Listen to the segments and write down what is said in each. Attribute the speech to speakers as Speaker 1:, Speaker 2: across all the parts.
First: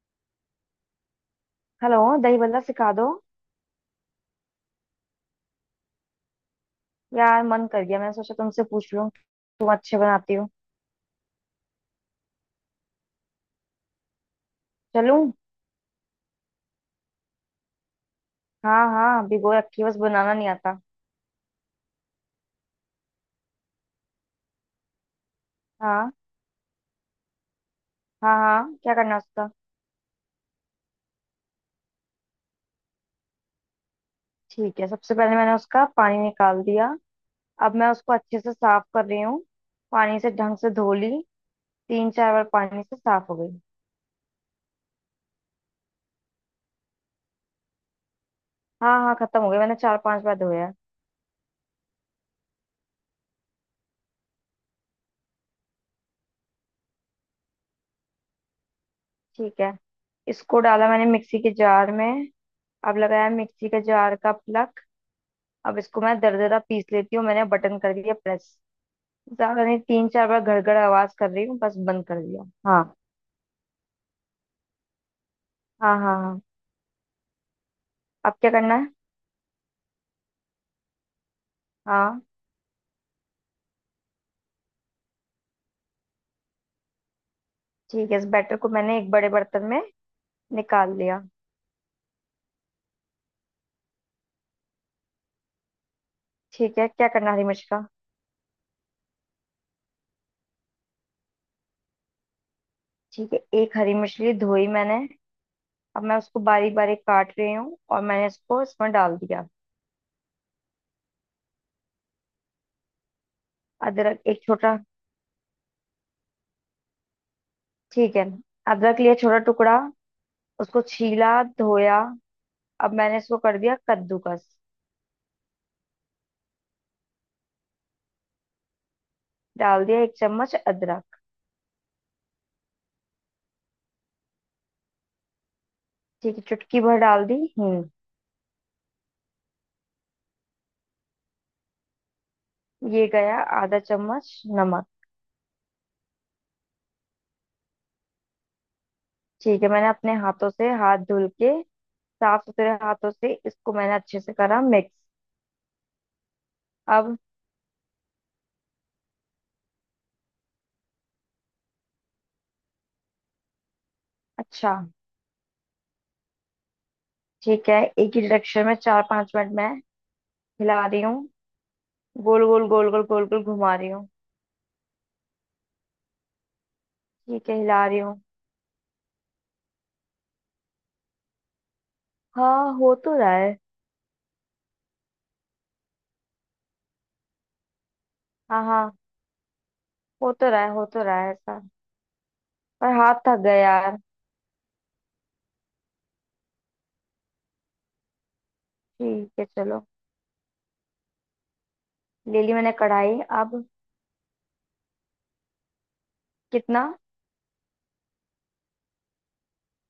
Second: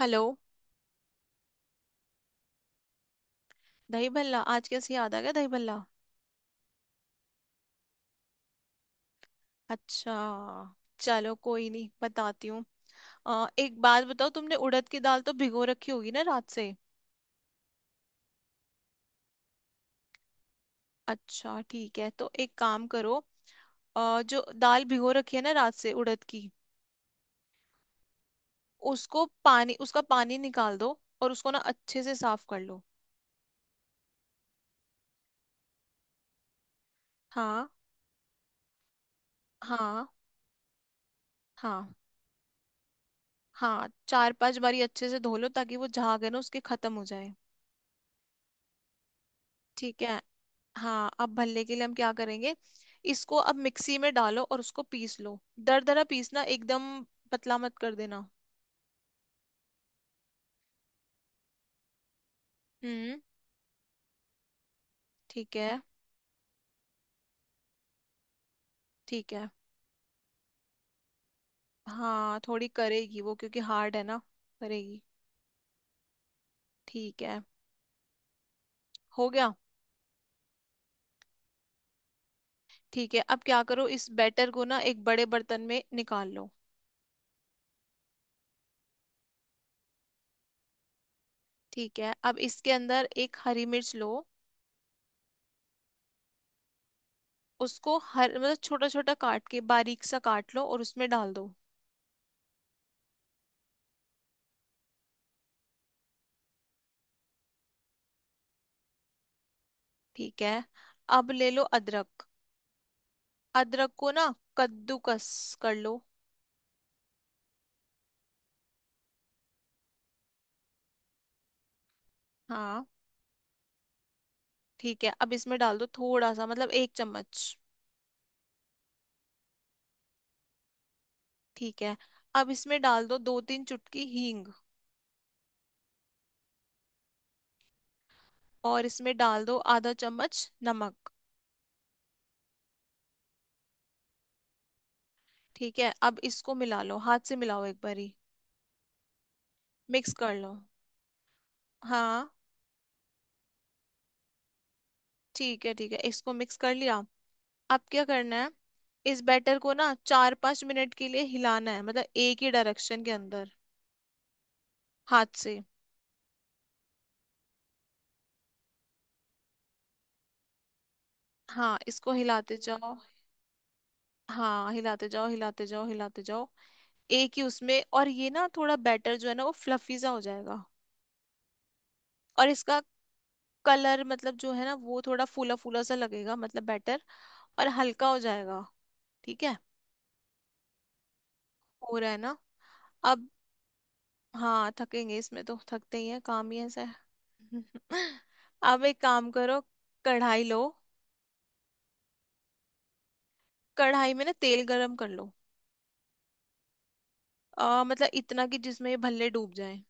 Speaker 1: Hello.
Speaker 2: Hello. दही बल्ला सिखा दो।
Speaker 1: दही भल्ला आज कैसे याद आ गया दही भल्ला?
Speaker 2: यार, मन कर गया, मैंने सोचा तुमसे पूछ लूं, तुम अच्छे
Speaker 1: अच्छा।
Speaker 2: बनाती हो।
Speaker 1: चलो कोई नहीं बताती हूँ। एक बात बताओ, तुमने उड़द की दाल
Speaker 2: चलूं।
Speaker 1: तो भिगो रखी होगी ना रात से?
Speaker 2: हाँ हाँ, भिगो रखी है, बस बनाना नहीं आता।
Speaker 1: अच्छा ठीक है, तो एक काम करो। जो दाल भिगो रखी है ना रात से
Speaker 2: हाँ
Speaker 1: उड़द की,
Speaker 2: हाँ हाँ, क्या करना है
Speaker 1: उसको
Speaker 2: उसका।
Speaker 1: पानी उसका पानी निकाल दो और उसको ना अच्छे से साफ कर लो।
Speaker 2: ठीक है, सबसे पहले मैंने उसका पानी निकाल दिया।
Speaker 1: हाँ,
Speaker 2: अब मैं उसको अच्छे से साफ कर रही हूँ।
Speaker 1: हाँ,
Speaker 2: पानी से ढंग से धो ली।
Speaker 1: हाँ,
Speaker 2: 3-4 बार पानी से साफ हो गई।
Speaker 1: हाँ, चार पांच बारी अच्छे से धो लो ताकि वो झाग है ना उसके खत्म हो जाए।
Speaker 2: हाँ हाँ, खत्म हो गई, मैंने चार
Speaker 1: ठीक है।
Speaker 2: पांच बार धोया है।
Speaker 1: हाँ, अब भल्ले के लिए हम क्या करेंगे। इसको अब मिक्सी में डालो और उसको पीस लो। दरदरा पीसना एकदम। पतला मत कर देना।
Speaker 2: ठीक है। इसको डाला मैंने मिक्सी के जार में। अब
Speaker 1: हम्म।
Speaker 2: लगाया मिक्सी के जार का प्लग।
Speaker 1: ठीक
Speaker 2: अब
Speaker 1: है।
Speaker 2: इसको मैं दरदरा पीस लेती हूँ, मैंने बटन कर दिया प्रेस।
Speaker 1: ठीक है।
Speaker 2: ज्यादा नहीं, 3-4 बार गड़गड़ आवाज कर रही हूँ, बस बंद कर
Speaker 1: हाँ,
Speaker 2: दिया।
Speaker 1: थोड़ी
Speaker 2: हाँ
Speaker 1: करेगी वो, क्योंकि हार्ड है ना। करेगी।
Speaker 2: हाँ हाँ हाँ।
Speaker 1: ठीक है।
Speaker 2: अब क्या करना है।
Speaker 1: हो गया।
Speaker 2: हाँ।
Speaker 1: ठीक है, अब क्या करो, इस बैटर को ना एक बड़े बर्तन में निकाल लो।
Speaker 2: ठीक है, इस बैटर को मैंने एक बड़े बर्तन में निकाल लिया।
Speaker 1: ठीक है, अब इसके अंदर एक हरी मिर्च लो।
Speaker 2: ठीक है, क्या करना है हरी मिर्च का।
Speaker 1: उसको हर मतलब छोटा छोटा काट के बारीक सा काट लो और उसमें डाल दो।
Speaker 2: ठीक है, एक हरी मिर्च ली, धोई मैंने। अब मैं उसको बारीक बारीक काट रही हूँ और मैंने इसको इसमें डाल दिया।
Speaker 1: ठीक है। अब ले लो अदरक। अदरक को
Speaker 2: अदरक
Speaker 1: ना
Speaker 2: एक छोटा।
Speaker 1: कद्दूकस कर लो।
Speaker 2: ठीक है। अदरक लिया छोटा टुकड़ा। उसको छीला। धोया।
Speaker 1: हाँ
Speaker 2: अब मैंने इसको कर दिया कद्दूकस।
Speaker 1: ठीक है, अब इसमें डाल दो थोड़ा सा मतलब एक चम्मच।
Speaker 2: डाल दिया एक चम्मच अदरक।
Speaker 1: ठीक है। अब इसमें डाल दो दो तीन चुटकी हींग।
Speaker 2: ठीक है, चुटकी भर डाल दी हींग।
Speaker 1: और इसमें डाल दो आधा चम्मच नमक।
Speaker 2: ये गया आधा चम्मच नमक।
Speaker 1: ठीक है, अब इसको मिला लो, हाथ से मिलाओ एक बारी।
Speaker 2: ठीक है, मैंने
Speaker 1: मिक्स
Speaker 2: अपने
Speaker 1: कर
Speaker 2: हाथों
Speaker 1: लो।
Speaker 2: से, हाथ धुल के,
Speaker 1: हाँ।
Speaker 2: साफ सुथरे हाथों से इसको मैंने अच्छे से करा मिक्स।
Speaker 1: ठीक है, ठीक है, इसको मिक्स कर लिया।
Speaker 2: अब।
Speaker 1: अब क्या करना है, इस बैटर को ना चार पांच मिनट के लिए हिलाना है, मतलब एक ही डायरेक्शन के अंदर।
Speaker 2: अच्छा।
Speaker 1: हाथ से।
Speaker 2: ठीक है, एक ही डायरेक्शन में 4-5 मिनट मैं हिला रही हूँ।
Speaker 1: हाँ, इसको
Speaker 2: गोल
Speaker 1: हिलाते
Speaker 2: गोल गोल
Speaker 1: जाओ।
Speaker 2: गोल गोल गोल घुमा रही हूँ।
Speaker 1: हाँ, हिलाते जाओ हिलाते जाओ हिलाते जाओ। एक ही
Speaker 2: ठीक है,
Speaker 1: उसमें,
Speaker 2: हिला रही
Speaker 1: और
Speaker 2: हूँ।
Speaker 1: ये ना थोड़ा बैटर जो है ना वो फ्लफी सा हो जाएगा। और
Speaker 2: हाँ,
Speaker 1: इसका
Speaker 2: हो तो रहा है।
Speaker 1: कलर मतलब जो है ना वो थोड़ा फूला फूला सा लगेगा, मतलब बैटर। और हल्का हो
Speaker 2: हाँ
Speaker 1: जाएगा।
Speaker 2: हाँ।
Speaker 1: ठीक है।
Speaker 2: हो तो रहा है, हो तो रहा है ऐसा।
Speaker 1: हो रहा है ना?
Speaker 2: पर हाथ
Speaker 1: अब,
Speaker 2: थक गया यार।
Speaker 1: हाँ थकेंगे, इसमें तो थकते ही है, काम ही ऐसा है। अब एक काम
Speaker 2: ठीक है,
Speaker 1: करो।
Speaker 2: चलो।
Speaker 1: कढ़ाई लो।
Speaker 2: ले ली मैंने कढ़ाई अब।
Speaker 1: कढ़ाई में ना तेल गरम कर लो।
Speaker 2: कितना।
Speaker 1: मतलब इतना कि जिसमें ये भल्ले डूब जाए।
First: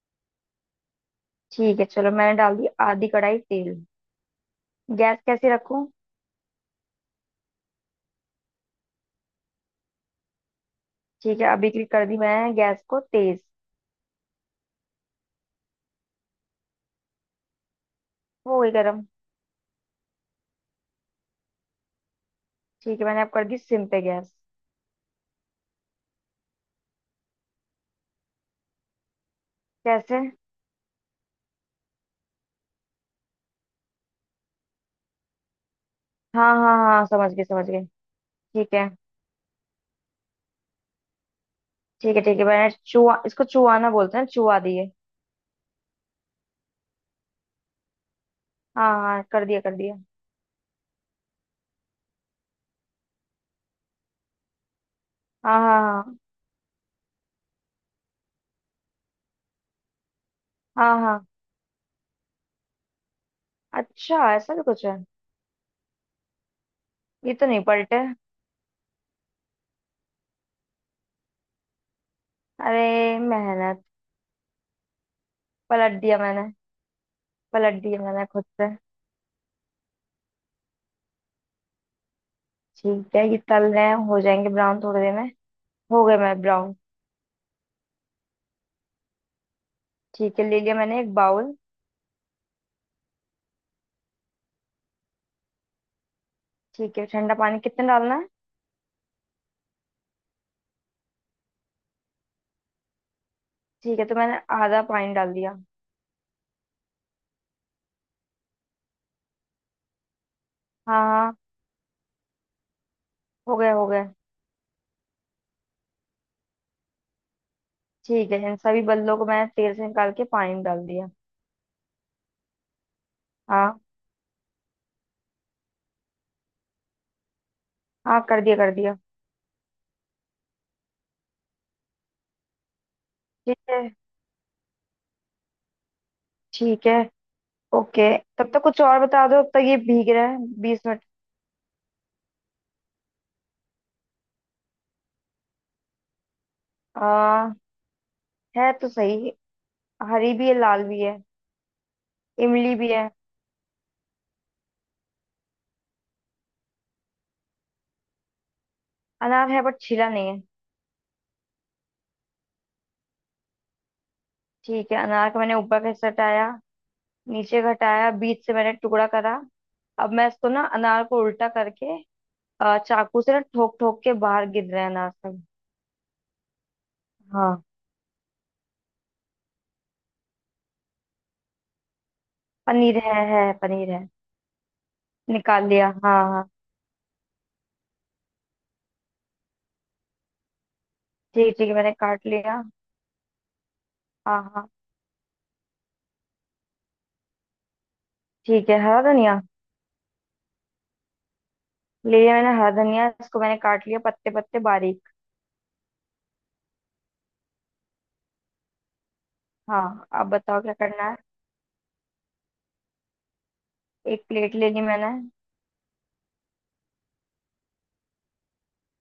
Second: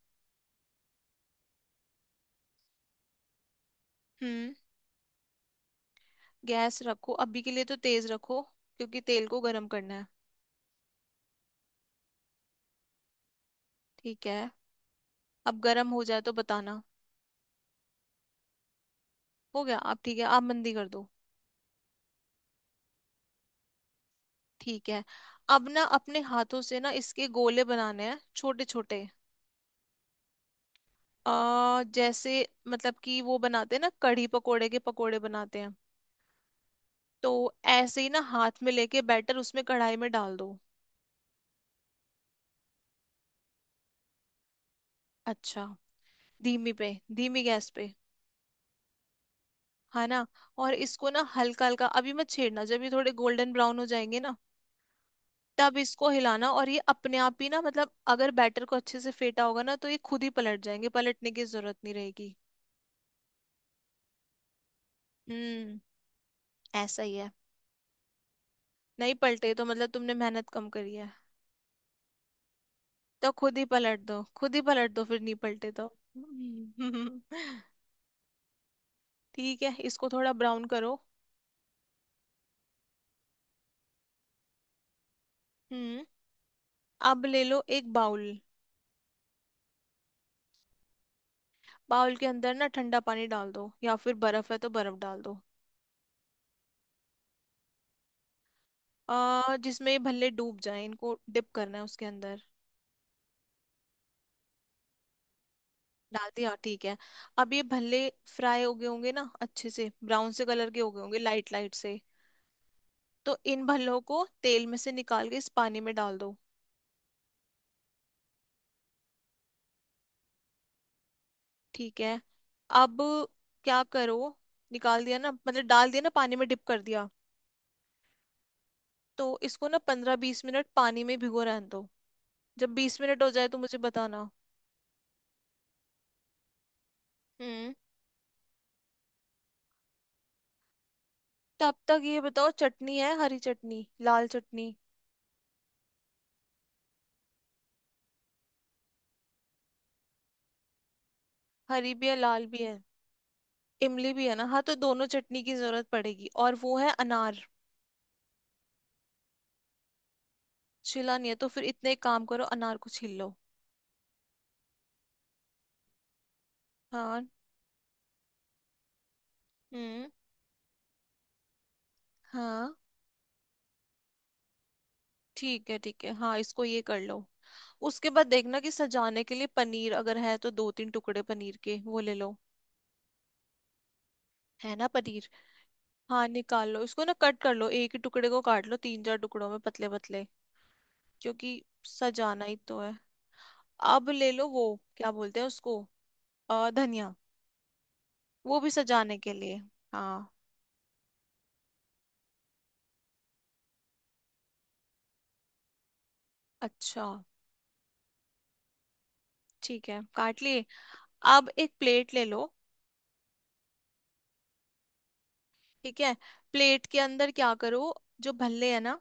Speaker 2: ठीक है, चलो, मैंने डाल दी आधी कढ़ाई तेल।
Speaker 1: हम्म।
Speaker 2: गैस कैसे रखूं।
Speaker 1: गैस रखो, अभी के लिए तो तेज रखो, क्योंकि तेल को गरम करना है।
Speaker 2: ठीक है, अभी क्लिक कर दी मैंने गैस को तेज।
Speaker 1: ठीक है, अब गरम हो जाए तो बताना।
Speaker 2: वो हो गई गर्म।
Speaker 1: हो गया आप? ठीक है, आप मंदी कर दो।
Speaker 2: ठीक है, मैंने अब कर दी सिम पे गैस।
Speaker 1: ठीक है, अब ना अपने हाथों से ना इसके गोले बनाने हैं, छोटे छोटे।
Speaker 2: कैसे।
Speaker 1: आ जैसे मतलब कि वो बनाते हैं ना कढ़ी पकोड़े के, पकोड़े बनाते हैं।
Speaker 2: हाँ हाँ हाँ, समझ
Speaker 1: तो
Speaker 2: गई समझ गई।
Speaker 1: ऐसे ही ना हाथ में
Speaker 2: ठीक है
Speaker 1: लेके बैटर उसमें कढ़ाई में डाल दो।
Speaker 2: ठीक है। ठीक है, मैंने चुआ, इसको चुआना बोलते हैं, चुआ दिए।
Speaker 1: अच्छा। धीमी पे, धीमी गैस पे।
Speaker 2: हाँ हाँ, कर दिया कर दिया।
Speaker 1: है ना। और इसको ना हल्का हल्का अभी मत छेड़ना, जब ये थोड़े गोल्डन ब्राउन हो जाएंगे ना,
Speaker 2: हाँ
Speaker 1: तब इसको
Speaker 2: हाँ
Speaker 1: हिलाना, और ये अपने आप ही ना, मतलब अगर बैटर को अच्छे से फेटा होगा ना तो ये खुद ही पलट जाएंगे,
Speaker 2: हाँ। हाँ हाँ।
Speaker 1: पलटने की जरूरत नहीं रहेगी।
Speaker 2: अच्छा, ऐसा भी कुछ है।
Speaker 1: हम्म। ऐसा ही है।
Speaker 2: ये तो नहीं पलटे।
Speaker 1: नहीं पलटे तो मतलब तुमने मेहनत कम करी है।
Speaker 2: अरे,
Speaker 1: तो खुद ही
Speaker 2: मेहनत।
Speaker 1: पलट दो, खुद ही पलट दो, फिर नहीं पलटे तो।
Speaker 2: पलट दिया मैंने।
Speaker 1: हम्म,
Speaker 2: पलट दिया मैंने खुद से।
Speaker 1: ठीक है, इसको थोड़ा ब्राउन करो।
Speaker 2: ठीक है, ये तल रहे हैं, हो जाएंगे ब्राउन थोड़ी देर में।
Speaker 1: हम्म।
Speaker 2: हो गए मैं ब्राउन।
Speaker 1: अब ले लो एक बाउल।
Speaker 2: ठीक है, ले लिया मैंने एक बाउल।
Speaker 1: बाउल के अंदर ना ठंडा पानी डाल दो, या फिर बर्फ है तो बर्फ डाल दो।
Speaker 2: ठीक है, ठंडा पानी कितना डालना है।
Speaker 1: जिसमें ये भल्ले डूब जाए, इनको डिप करना है उसके अंदर।
Speaker 2: ठीक है, तो मैंने आधा पानी डाल दिया।
Speaker 1: डाल दिया, ठीक है। अब ये भल्ले फ्राई हो गए होंगे ना अच्छे से, ब्राउन से कलर के हो
Speaker 2: हाँ
Speaker 1: गए होंगे,
Speaker 2: हाँ,
Speaker 1: लाइट लाइट से। तो
Speaker 2: हो
Speaker 1: इन
Speaker 2: गया हो
Speaker 1: भल्लों
Speaker 2: गया।
Speaker 1: को तेल में से निकाल के इस पानी में डाल दो।
Speaker 2: ठीक है, इन सभी बल्लों को मैंने तेल से निकाल के पानी में डाल दिया।
Speaker 1: ठीक है, अब
Speaker 2: हाँ
Speaker 1: क्या करो, निकाल दिया ना, मतलब डाल दिया ना, पानी में डिप कर दिया।
Speaker 2: हाँ, कर दिया कर दिया।
Speaker 1: तो इसको ना पंद्रह बीस मिनट पानी में भिगो रहने दो। जब 20 मिनट हो जाए
Speaker 2: ठीक
Speaker 1: तो मुझे
Speaker 2: है
Speaker 1: बताना।
Speaker 2: ठीक है।
Speaker 1: हम्म।
Speaker 2: ओके। तब तक कुछ और बता दो, तब तक ये भीग रहा है 20 मिनट।
Speaker 1: तब तक ये बताओ, चटनी है? हरी चटनी, लाल चटनी?
Speaker 2: आ, है तो सही। हरी भी है, लाल भी है।
Speaker 1: हरी भी है लाल भी है
Speaker 2: इमली भी है।
Speaker 1: इमली भी है ना, हाँ, तो दोनों चटनी की जरूरत पड़ेगी, और वो है अनार।
Speaker 2: अनार है, बट छिला नहीं है।
Speaker 1: छिला नहीं है, तो फिर इतने एक काम करो, अनार को छील लो।
Speaker 2: ठीक है, अनार का मैंने ऊपर का हिस्सा हटाया।
Speaker 1: हाँ।
Speaker 2: नीचे का हटाया, बीच से मैंने टुकड़ा करा।
Speaker 1: हम्म।
Speaker 2: अब मैं इसको ना, अनार को उल्टा करके,
Speaker 1: हाँ
Speaker 2: चाकू से ना, ठोक ठोक के बाहर गिर रहे हैं अनार सब।
Speaker 1: ठीक है, ठीक है, हाँ, इसको ये कर लो।
Speaker 2: हाँ।
Speaker 1: उसके बाद देखना कि सजाने के लिए पनीर अगर है तो दो तीन टुकड़े पनीर के वो ले लो।
Speaker 2: पनीर है पनीर है।
Speaker 1: है ना पनीर?
Speaker 2: निकाल लिया, हाँ
Speaker 1: हाँ,
Speaker 2: हाँ।
Speaker 1: निकाल लो, इसको ना कट कर लो, एक ही टुकड़े को काट लो तीन चार टुकड़ों में, पतले पतले,
Speaker 2: ठीक
Speaker 1: क्योंकि
Speaker 2: ठीक है, मैंने काट
Speaker 1: सजाना ही
Speaker 2: लिया।
Speaker 1: तो है। अब ले
Speaker 2: हाँ
Speaker 1: लो वो,
Speaker 2: हाँ।
Speaker 1: क्या बोलते हैं उसको, धनिया। वो
Speaker 2: ठीक
Speaker 1: भी
Speaker 2: है, हरा
Speaker 1: सजाने के
Speaker 2: धनिया।
Speaker 1: लिए। हाँ।
Speaker 2: ले लिया मैंने हरा धनिया, इसको मैंने काट लिया पत्ते पत्ते बारीक।
Speaker 1: अच्छा। ठीक है,
Speaker 2: हाँ, अब
Speaker 1: काट
Speaker 2: बताओ
Speaker 1: लिए।
Speaker 2: क्या करना है।
Speaker 1: अब एक प्लेट ले लो।
Speaker 2: एक प्लेट ले ली मैंने।
Speaker 1: ठीक है, प्लेट के अंदर क्या करो, जो भल्ले है ना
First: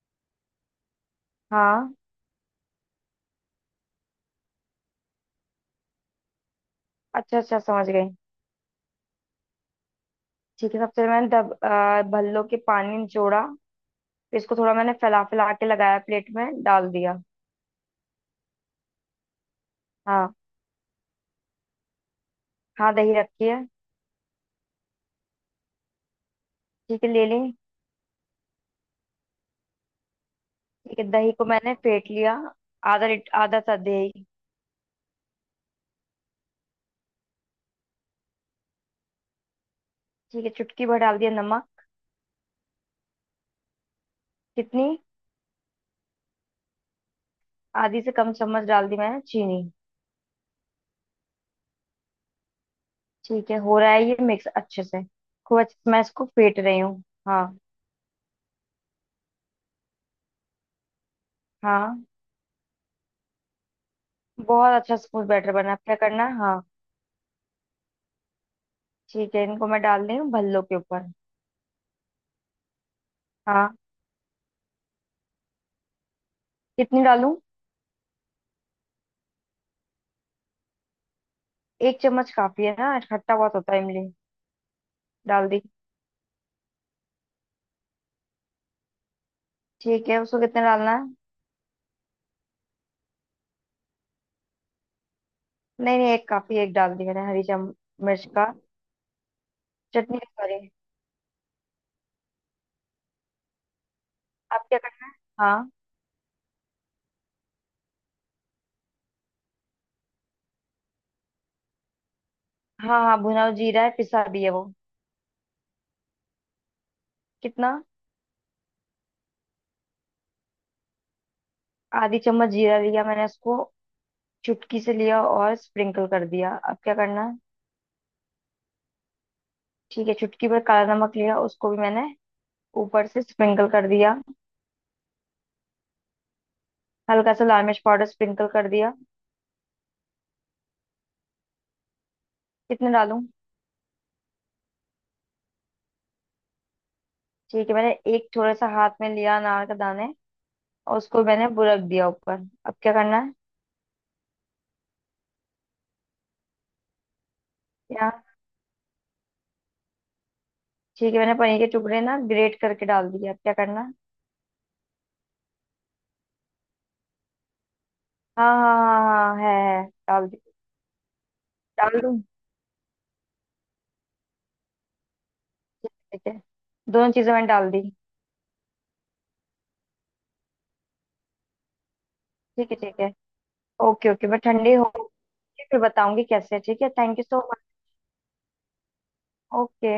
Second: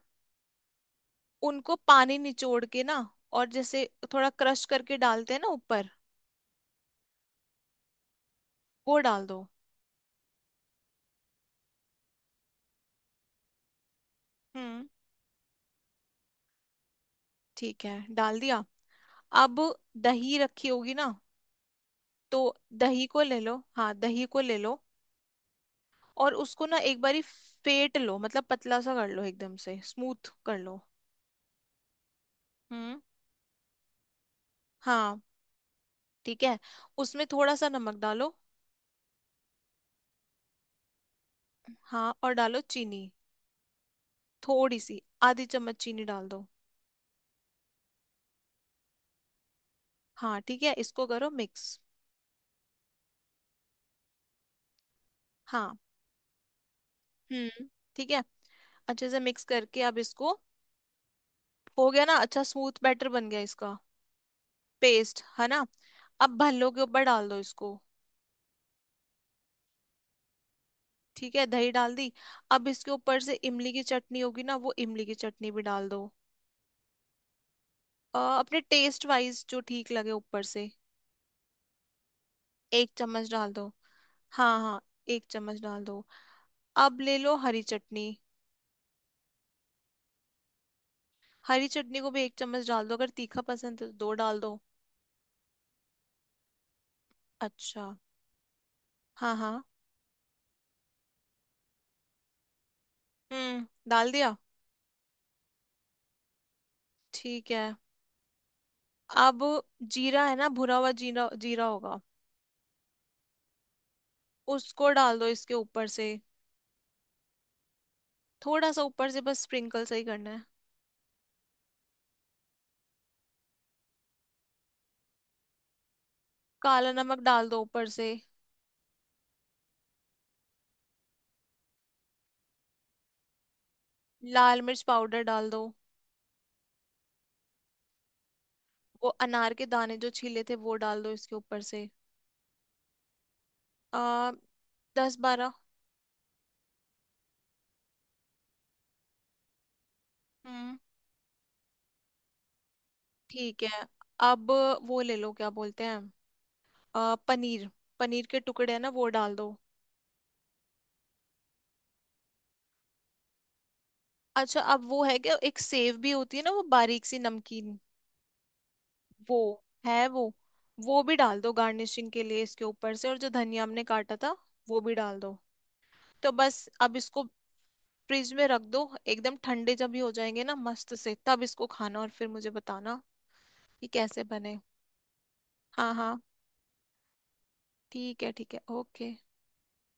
Speaker 1: उनको
Speaker 2: हाँ।
Speaker 1: पानी निचोड़ के ना, और जैसे थोड़ा क्रश करके डालते हैं ना ऊपर,
Speaker 2: अच्छा अच्छा, समझ गई।
Speaker 1: वो डाल दो।
Speaker 2: ठीक है, सबसे पहले मैंने भल्लो के पानी निचोड़ा। फिर इसको थोड़ा
Speaker 1: हम्म।
Speaker 2: मैंने फैला फैला के लगाया, प्लेट में डाल दिया।
Speaker 1: ठीक है, डाल दिया। अब,
Speaker 2: हाँ।
Speaker 1: दही रखी होगी ना, तो
Speaker 2: हाँ,
Speaker 1: दही
Speaker 2: दही
Speaker 1: को ले
Speaker 2: रखी
Speaker 1: लो,
Speaker 2: है।
Speaker 1: हाँ, दही को ले लो। और उसको ना एक
Speaker 2: ठीक है,
Speaker 1: बारी
Speaker 2: ले ली।
Speaker 1: फेट लो, मतलब पतला सा कर लो, एकदम से स्मूथ कर लो।
Speaker 2: ठीक है, दही को मैंने फेंट लिया।
Speaker 1: हम्म।
Speaker 2: आधा सा दही।
Speaker 1: हाँ ठीक है। उसमें थोड़ा सा नमक डालो।
Speaker 2: ठीक है, चुटकी भर डाल दिया नमक।
Speaker 1: हाँ, और डालो चीनी। थोड़ी
Speaker 2: कितनी।
Speaker 1: सी, आधी चम्मच चीनी डाल दो।
Speaker 2: आधी से कम चम्मच डाल दी मैंने चीनी।
Speaker 1: हाँ ठीक है, इसको करो मिक्स।
Speaker 2: ठीक है, हो रहा है ये मिक्स अच्छे से। खूब अच्छे
Speaker 1: हाँ।
Speaker 2: से मैं इसको फेंट रही हूँ। हाँ।
Speaker 1: हम्म। ठीक है। अच्छे से मिक्स करके, अब इसको, हो
Speaker 2: हाँ।
Speaker 1: गया ना अच्छा स्मूथ बैटर बन गया इसका,
Speaker 2: बहुत अच्छा
Speaker 1: पेस्ट
Speaker 2: स्मूथ
Speaker 1: है
Speaker 2: बैटर
Speaker 1: ना।
Speaker 2: बना है। अब क्या करना है,
Speaker 1: अब
Speaker 2: हाँ।
Speaker 1: भल्लो के ऊपर डाल दो इसको।
Speaker 2: ठीक है, इनको मैं डाल रही हूँ भल्लों के ऊपर।
Speaker 1: ठीक है, दही डाल दी। अब इसके ऊपर से इमली
Speaker 2: हाँ।
Speaker 1: की चटनी होगी ना, वो इमली की चटनी भी डाल दो।
Speaker 2: कितनी डालूं।
Speaker 1: अपने टेस्ट वाइज जो ठीक लगे ऊपर से।
Speaker 2: एक चम्मच काफी है
Speaker 1: एक
Speaker 2: ना,
Speaker 1: चम्मच
Speaker 2: खट्टा
Speaker 1: डाल
Speaker 2: बहुत
Speaker 1: दो।
Speaker 2: होता है इमली।
Speaker 1: हाँ हाँ, एक
Speaker 2: डाल
Speaker 1: चम्मच
Speaker 2: दी।
Speaker 1: डाल दो। अब ले लो हरी चटनी।
Speaker 2: ठीक है, उसको कितना डालना है।
Speaker 1: हरी चटनी को भी एक चम्मच डाल दो, अगर तीखा पसंद है तो दो डाल दो।
Speaker 2: नहीं नहीं, एक काफी, एक डाल दी मैंने हरी चम
Speaker 1: अच्छा।
Speaker 2: मिर्च का
Speaker 1: हाँ हाँ।
Speaker 2: चटनी का, सॉरी।
Speaker 1: हम्म, डाल दिया।
Speaker 2: अब क्या करना है। हाँ।
Speaker 1: ठीक है। अब, जीरा है ना, भुना हुआ जीरा, जीरा होगा।
Speaker 2: हाँ हाँ। भुना हुआ जीरा है, पिसा भी है वो।
Speaker 1: उसको डाल दो इसके ऊपर से।
Speaker 2: कितना।
Speaker 1: थोड़ा सा ऊपर से, बस स्प्रिंकल सही करना है।
Speaker 2: आधी चम्मच जीरा लिया मैंने उसको। चुटकी से लिया और स्प्रिंकल कर दिया, अब
Speaker 1: काला
Speaker 2: क्या
Speaker 1: नमक
Speaker 2: करना है?
Speaker 1: डाल दो ऊपर से।
Speaker 2: ठीक है, चुटकी भर काला नमक लिया उसको भी मैंने ऊपर से स्प्रिंकल कर दिया।
Speaker 1: लाल मिर्च पाउडर डाल दो।
Speaker 2: हल्का सा लाल मिर्च पाउडर स्प्रिंकल कर दिया।
Speaker 1: वो अनार के दाने जो छीले थे, वो डाल दो इसके ऊपर से।
Speaker 2: कितने डालूं।
Speaker 1: आ, दस बारह।
Speaker 2: ठीक है, मैंने एक थोड़ा सा हाथ में लिया अनार का दाने
Speaker 1: हम्म।
Speaker 2: और उसको मैंने बुरक दिया ऊपर। अब क्या करना है।
Speaker 1: ठीक है। अब वो ले लो, क्या बोलते हैं, पनीर।
Speaker 2: यहाँ।
Speaker 1: पनीर के टुकड़े है ना, वो डाल दो।
Speaker 2: ठीक है, मैंने पनीर के टुकड़े ना ग्रेट करके डाल दिया, अब क्या करना है?
Speaker 1: अच्छा, अब वो है क्या, एक सेव भी होती है ना, वो बारीक सी नमकीन।
Speaker 2: हाँ हाँ हाँ हाँ,
Speaker 1: वो
Speaker 2: है
Speaker 1: है वो
Speaker 2: डाल दी।
Speaker 1: वो भी डाल दो
Speaker 2: डाल
Speaker 1: गार्निशिंग
Speaker 2: दूं।
Speaker 1: के लिए इसके ऊपर से, और जो धनिया हमने काटा था वो भी डाल दो।
Speaker 2: ठीक है ठीक
Speaker 1: तो
Speaker 2: है।
Speaker 1: बस अब
Speaker 2: दोनों
Speaker 1: इसको
Speaker 2: चीजें मैंने डाल दी।
Speaker 1: फ्रिज में रख दो। एकदम ठंडे जब ये हो जाएंगे ना मस्त से, तब इसको खाना और फिर मुझे
Speaker 2: ठीक है ठीक
Speaker 1: बताना
Speaker 2: है,
Speaker 1: कि
Speaker 2: ओके
Speaker 1: कैसे
Speaker 2: ओके, मैं
Speaker 1: बने।
Speaker 2: ठंडी हो फिर
Speaker 1: हाँ हाँ।
Speaker 2: बताऊंगी कैसे। ठीक है, थैंक यू सो।
Speaker 1: ठीक है, ठीक है। ओके।
Speaker 2: ओके।